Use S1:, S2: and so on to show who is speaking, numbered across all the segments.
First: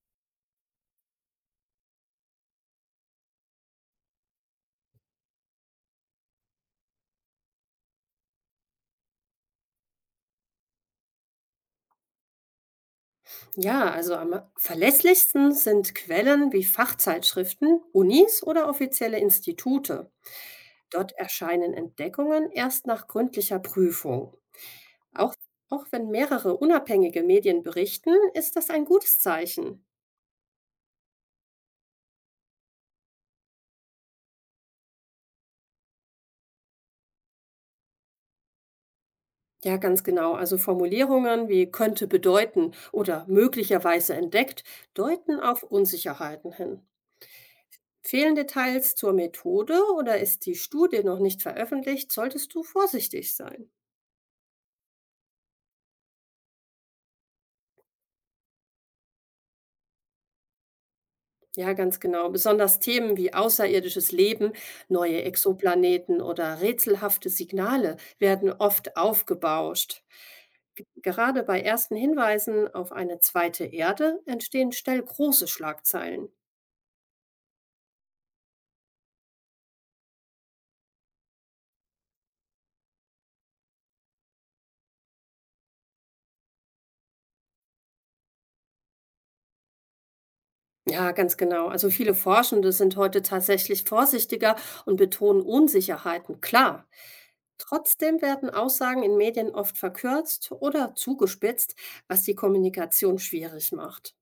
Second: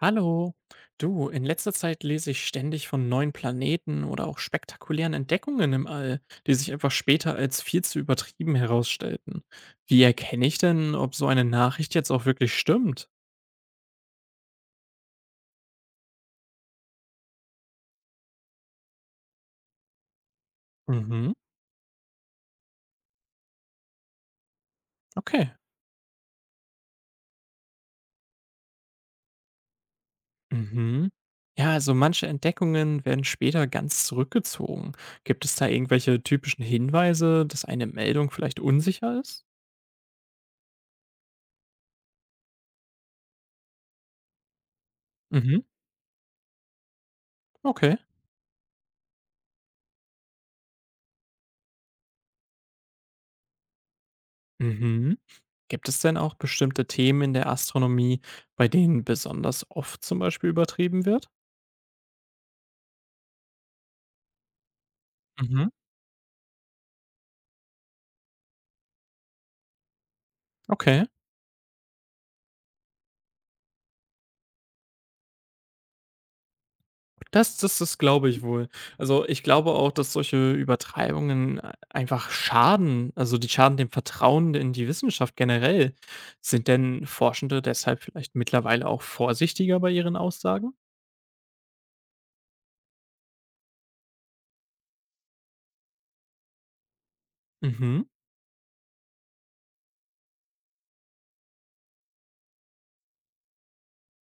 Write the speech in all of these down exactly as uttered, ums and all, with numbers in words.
S1: Hallo. Du, in letzter Zeit lese ich ständig von neuen Planeten oder auch spektakulären Entdeckungen im All, die sich einfach später als viel zu übertrieben herausstellten. Wie erkenne ich denn, ob so eine Nachricht jetzt auch wirklich stimmt?
S2: Ja, also am verlässlichsten sind Quellen wie Fachzeitschriften, Unis oder offizielle Institute. Dort
S1: Mhm.
S2: erscheinen Entdeckungen erst nach gründlicher Prüfung. Auch,
S1: Okay.
S2: auch wenn mehrere unabhängige Medien berichten, ist das ein gutes Zeichen.
S1: Mhm. Ja, also manche Entdeckungen werden später ganz zurückgezogen. Gibt es da irgendwelche typischen Hinweise, dass eine Meldung vielleicht unsicher ist?
S2: Ja, ganz genau. Also Formulierungen wie könnte bedeuten oder möglicherweise entdeckt deuten
S1: Mhm.
S2: auf Unsicherheiten hin.
S1: Okay.
S2: Fehlen Details zur Methode oder ist die Studie noch nicht veröffentlicht, solltest du vorsichtig sein.
S1: Mhm. Gibt es denn auch bestimmte Themen in der Astronomie, bei denen besonders oft zum Beispiel übertrieben wird?
S2: Ja, ganz genau. Besonders Themen wie außerirdisches Leben, neue
S1: Mhm.
S2: Exoplaneten oder rätselhafte Signale werden oft aufgebauscht.
S1: Okay,
S2: Gerade bei ersten Hinweisen auf eine zweite Erde entstehen schnell große Schlagzeilen.
S1: das das das glaube ich wohl. Also, ich glaube auch, dass solche Übertreibungen ei einfach schaden, also die schaden dem Vertrauen in die Wissenschaft generell. Sind denn Forschende deshalb vielleicht mittlerweile auch vorsichtiger bei ihren Aussagen?
S2: Ja, ganz genau. Also viele Forschende sind heute tatsächlich vorsichtiger und betonen Unsicherheiten, klar.
S1: Mhm.
S2: Trotzdem werden Aussagen in Medien oft verkürzt oder zugespitzt, was die Kommunikation schwierig macht.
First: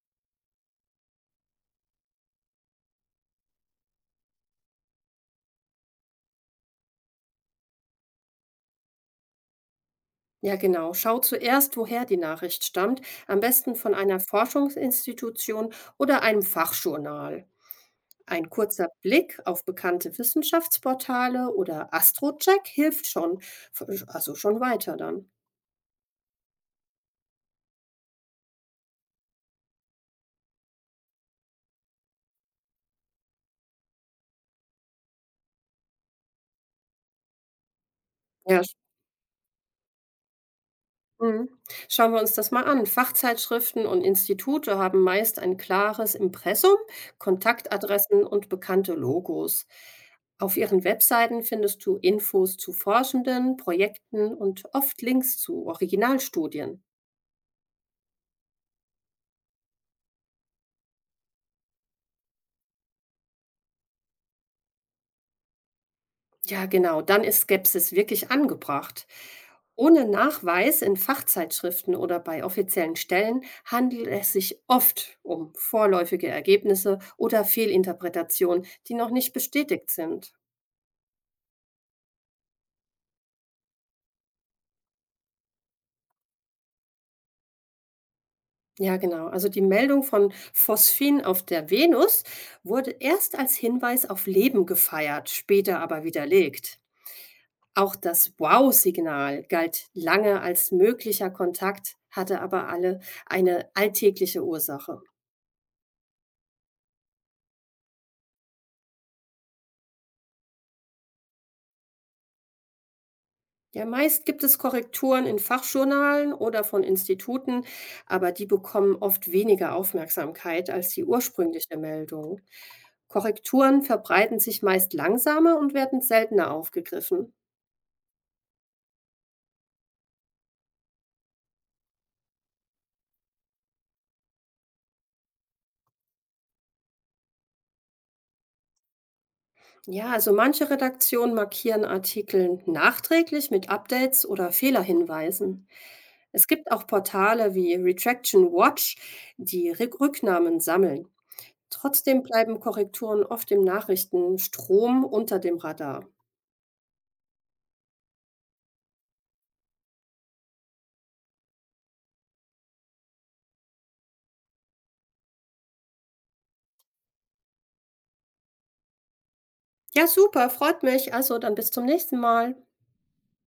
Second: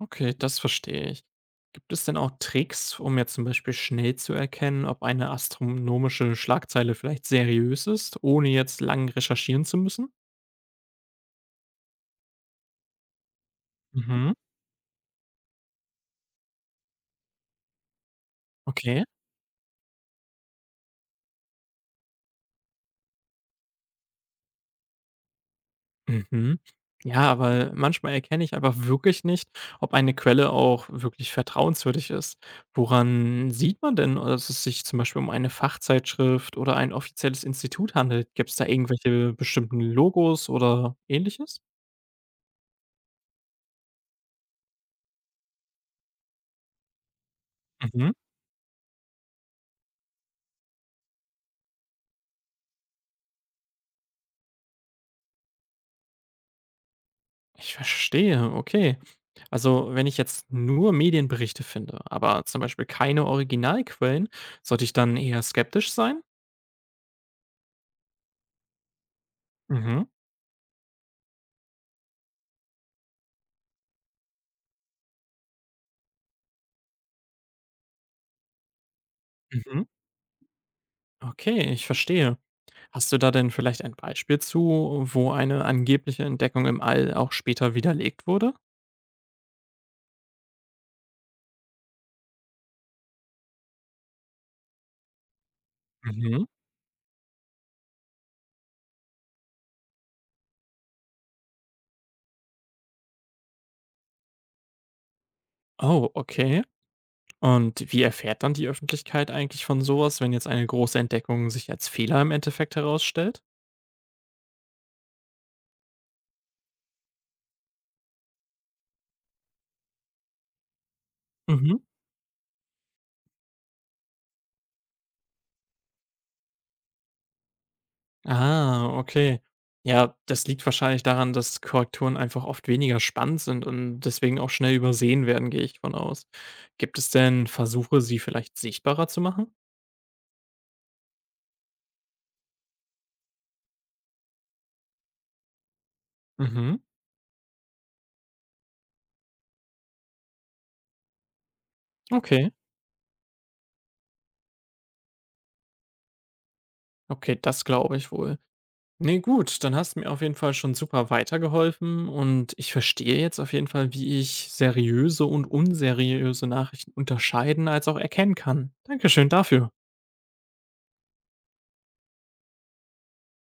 S1: Okay, das verstehe ich. Gibt es denn auch Tricks, um jetzt zum Beispiel schnell zu erkennen, ob eine astronomische Schlagzeile vielleicht seriös ist, ohne jetzt lang recherchieren zu müssen?
S2: Ja, genau. Schau zuerst, woher die Nachricht stammt, am besten von einer
S1: Mhm.
S2: Forschungsinstitution oder einem Fachjournal. Ein kurzer
S1: Okay.
S2: Blick auf bekannte Wissenschaftsportale oder Astrocheck hilft schon, also schon weiter dann.
S1: Mhm. Ja, aber manchmal erkenne ich aber wirklich nicht, ob eine Quelle auch wirklich vertrauenswürdig ist. Woran sieht man denn, dass es sich zum Beispiel um eine Fachzeitschrift oder ein offizielles Institut handelt? Gibt es
S2: Ja.
S1: da irgendwelche bestimmten Logos oder
S2: Mhm.
S1: ähnliches?
S2: Schauen wir uns das mal an. Fachzeitschriften und Institute haben meist ein klares Impressum, Kontaktadressen und bekannte Logos. Auf ihren Webseiten findest du Infos zu Forschenden, Projekten und oft Links zu Originalstudien.
S1: Ich verstehe, okay. Also, wenn ich jetzt nur Medienberichte finde, aber zum Beispiel keine Originalquellen, sollte ich dann eher skeptisch sein?
S2: Ja, genau, dann ist Skepsis wirklich angebracht.
S1: Mhm.
S2: Ohne Nachweis in Fachzeitschriften oder bei offiziellen Stellen handelt es sich oft um vorläufige Ergebnisse oder Fehlinterpretationen, die noch nicht
S1: Mhm.
S2: bestätigt sind.
S1: Okay, ich verstehe. Hast du da denn vielleicht ein Beispiel zu, wo eine angebliche Entdeckung im All auch später widerlegt wurde?
S2: Ja, genau. Also die Meldung von Phosphin auf der Venus wurde erst als Hinweis auf Leben gefeiert, später aber
S1: Mhm.
S2: widerlegt. Auch das Wow-Signal galt lange als möglicher Kontakt, hatte aber alle eine alltägliche Ursache.
S1: Oh, okay. Und wie erfährt dann die Öffentlichkeit eigentlich von sowas, wenn jetzt eine große Entdeckung sich als Fehler im Endeffekt herausstellt?
S2: Ja, meist gibt es Korrekturen in Fachjournalen oder von Instituten, aber die bekommen oft weniger Aufmerksamkeit als die ursprüngliche
S1: Mhm.
S2: Meldung. Korrekturen verbreiten sich meist langsamer und werden seltener aufgegriffen.
S1: Ah, okay. Ja, das liegt wahrscheinlich daran, dass Korrekturen einfach oft weniger spannend sind und deswegen auch schnell übersehen werden, gehe ich von aus. Gibt es denn Versuche, sie vielleicht sichtbarer zu machen?
S2: Ja, also manche Redaktionen markieren Artikel nachträglich mit Updates oder Fehlerhinweisen. Es gibt
S1: Mhm.
S2: auch Portale wie Retraction Watch, die Rück- Rücknahmen sammeln. Trotzdem
S1: Okay.
S2: bleiben Korrekturen oft im Nachrichtenstrom unter dem Radar.
S1: Okay, das glaube ich wohl. Nee, gut, dann hast du mir auf jeden Fall schon super weitergeholfen und ich verstehe jetzt auf jeden Fall, wie ich seriöse und unseriöse Nachrichten unterscheiden als auch erkennen kann. Dankeschön dafür.
S2: Ja, super, freut mich. Also dann bis zum nächsten Mal.